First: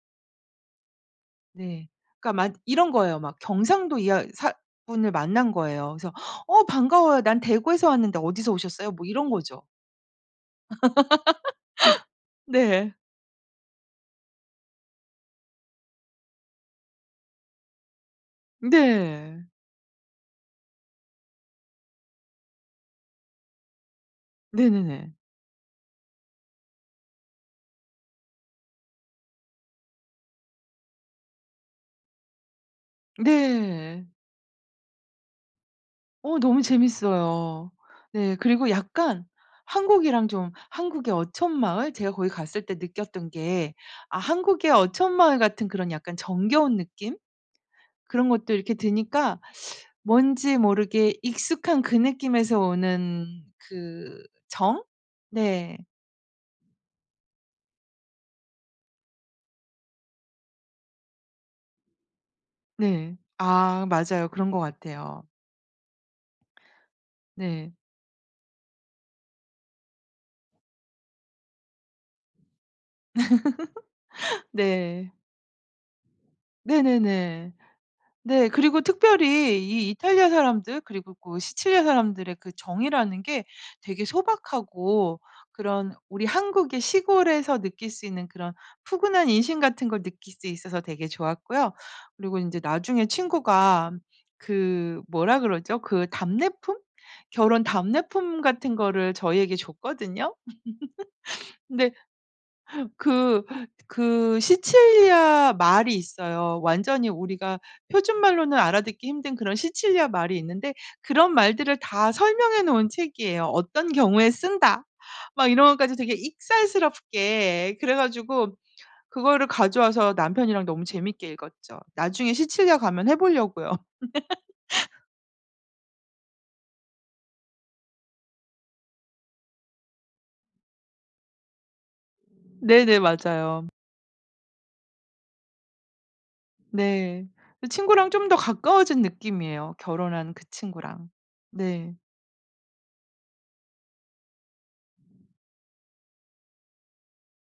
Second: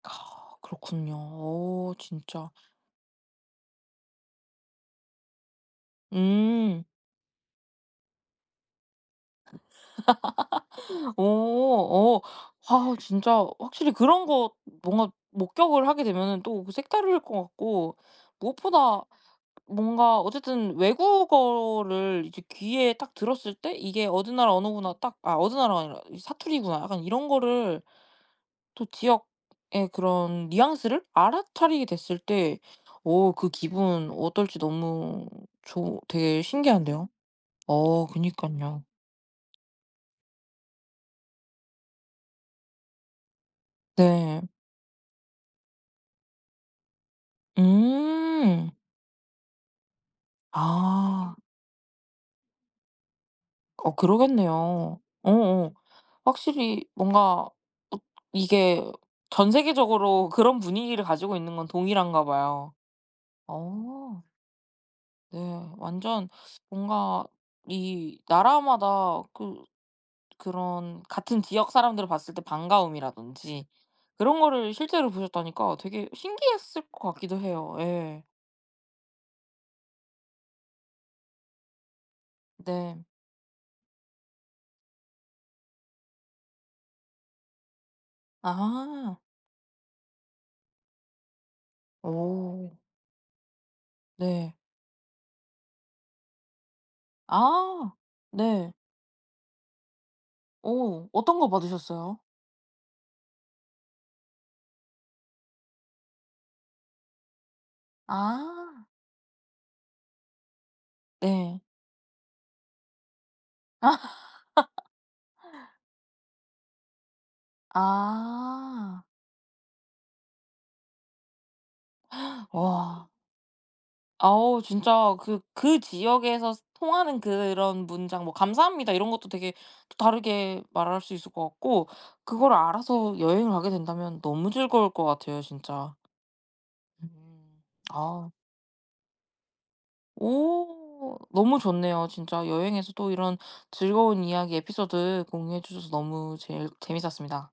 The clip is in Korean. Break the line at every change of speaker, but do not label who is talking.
그렇군요.
네.
어
그러니까
진짜.
맞 이런 거예요. 막 경상도 이야 사 분을 만난 거예요. 그래서 "어
음.
반가워요. 난 대구에서 왔는데 어디서 오셨어요?" 뭐 이런 거죠.
어 어. 와
네.
어 진짜 확실히 그런 거 뭔가 목격을 하게 되면은 또 색다를 것 같고 무엇보다
네.
뭔가 어쨌든 외국어를 이제 귀에 딱 들었을 때 '이게 어느 나라 언어구나.'
네네네.
딱 아 어느 나라가 아니라 '이 사투리구나.' 약간 이런 거를 또 지역의 그런 뉘앙스를 알아차리게 됐을 때 어 그
네.
기분 어떨지 너무 좋
어
되게
너무
신기한데요.
재밌어요.
어
네. 그리고
그니깐요.
약간 한국이랑 좀 한국의 어촌 마을 제가 거기 갔을 때 느꼈던 게 아
네.
한국의 어촌 마을 같은 그런 약간 정겨운 느낌? 그런 것도
음.
이렇게 드니까 뭔지 모르게
아.
익숙한 그 느낌에서 오는
어
그 정?
그러겠네요. 어어.
네.
확실히 뭔가 어 이게 전 세계적으로 그런 분위기를 가지고 있는 건 동일한가 봐요.
네. 아
어.
맞아요. 그런 것 같아요.
네. 완전 뭔가
네.
이 나라마다 그 그런 같은 지역 사람들을 봤을 때 반가움이라든지 그런 거를 실제로
네.
보셨다니까 되게 신기했을 것 같기도
네네네.
해요. 예.
네. 그리고 특별히 이 이탈리아 사람들 그리고 그 시칠리아 사람들의 그
네.
정이라는 게 되게 소박하고 그런 우리 한국의 시골에서 느낄 수 있는 그런
아.
푸근한 인심 같은 걸 느낄 수 있어서 되게 좋았고요. 그리고 인제
어.
나중에 친구가
네.
그 뭐라 그러죠, 그 답례품? 결혼
아.
답례품
네.
같은 거를 저희에게 줬거든요.
어 어떤 거
근데
받으셨어요?
그 그 시칠리아 말이 있어요. 완전히 우리가 표준말로는
아.
알아듣기 힘든 그런 시칠리아 말이 있는데 그런
네.
말들을 다 설명해 놓은 책이에요. 어떤 경우에 쓴다 막 이런 것까지 되게 익살스럽게 그래 가지고
아.
그거를 가져와서 남편이랑 너무 재밌게 읽었죠. 나중에 시칠리아
와.
가면 해 보려고요.
아오 진짜 그 그 지역에서 통하는 그런 문장 뭐 "감사합니다." 이런 것도 되게 또 다르게 말할 수 있을 것 같고 그거를
네네.
알아서 여행을
맞아요.
가게 된다면 너무 즐거울 것 같아요 진짜.
네. 그 친구랑 좀
아.
더 가까워진 느낌이에요 결혼한 그 친구랑.
오 너무
네.
좋네요. 진짜 여행에서 또 이런 즐거운 이야기 에피소드 공유해 주셔서 너무 제일 재밌었습니다.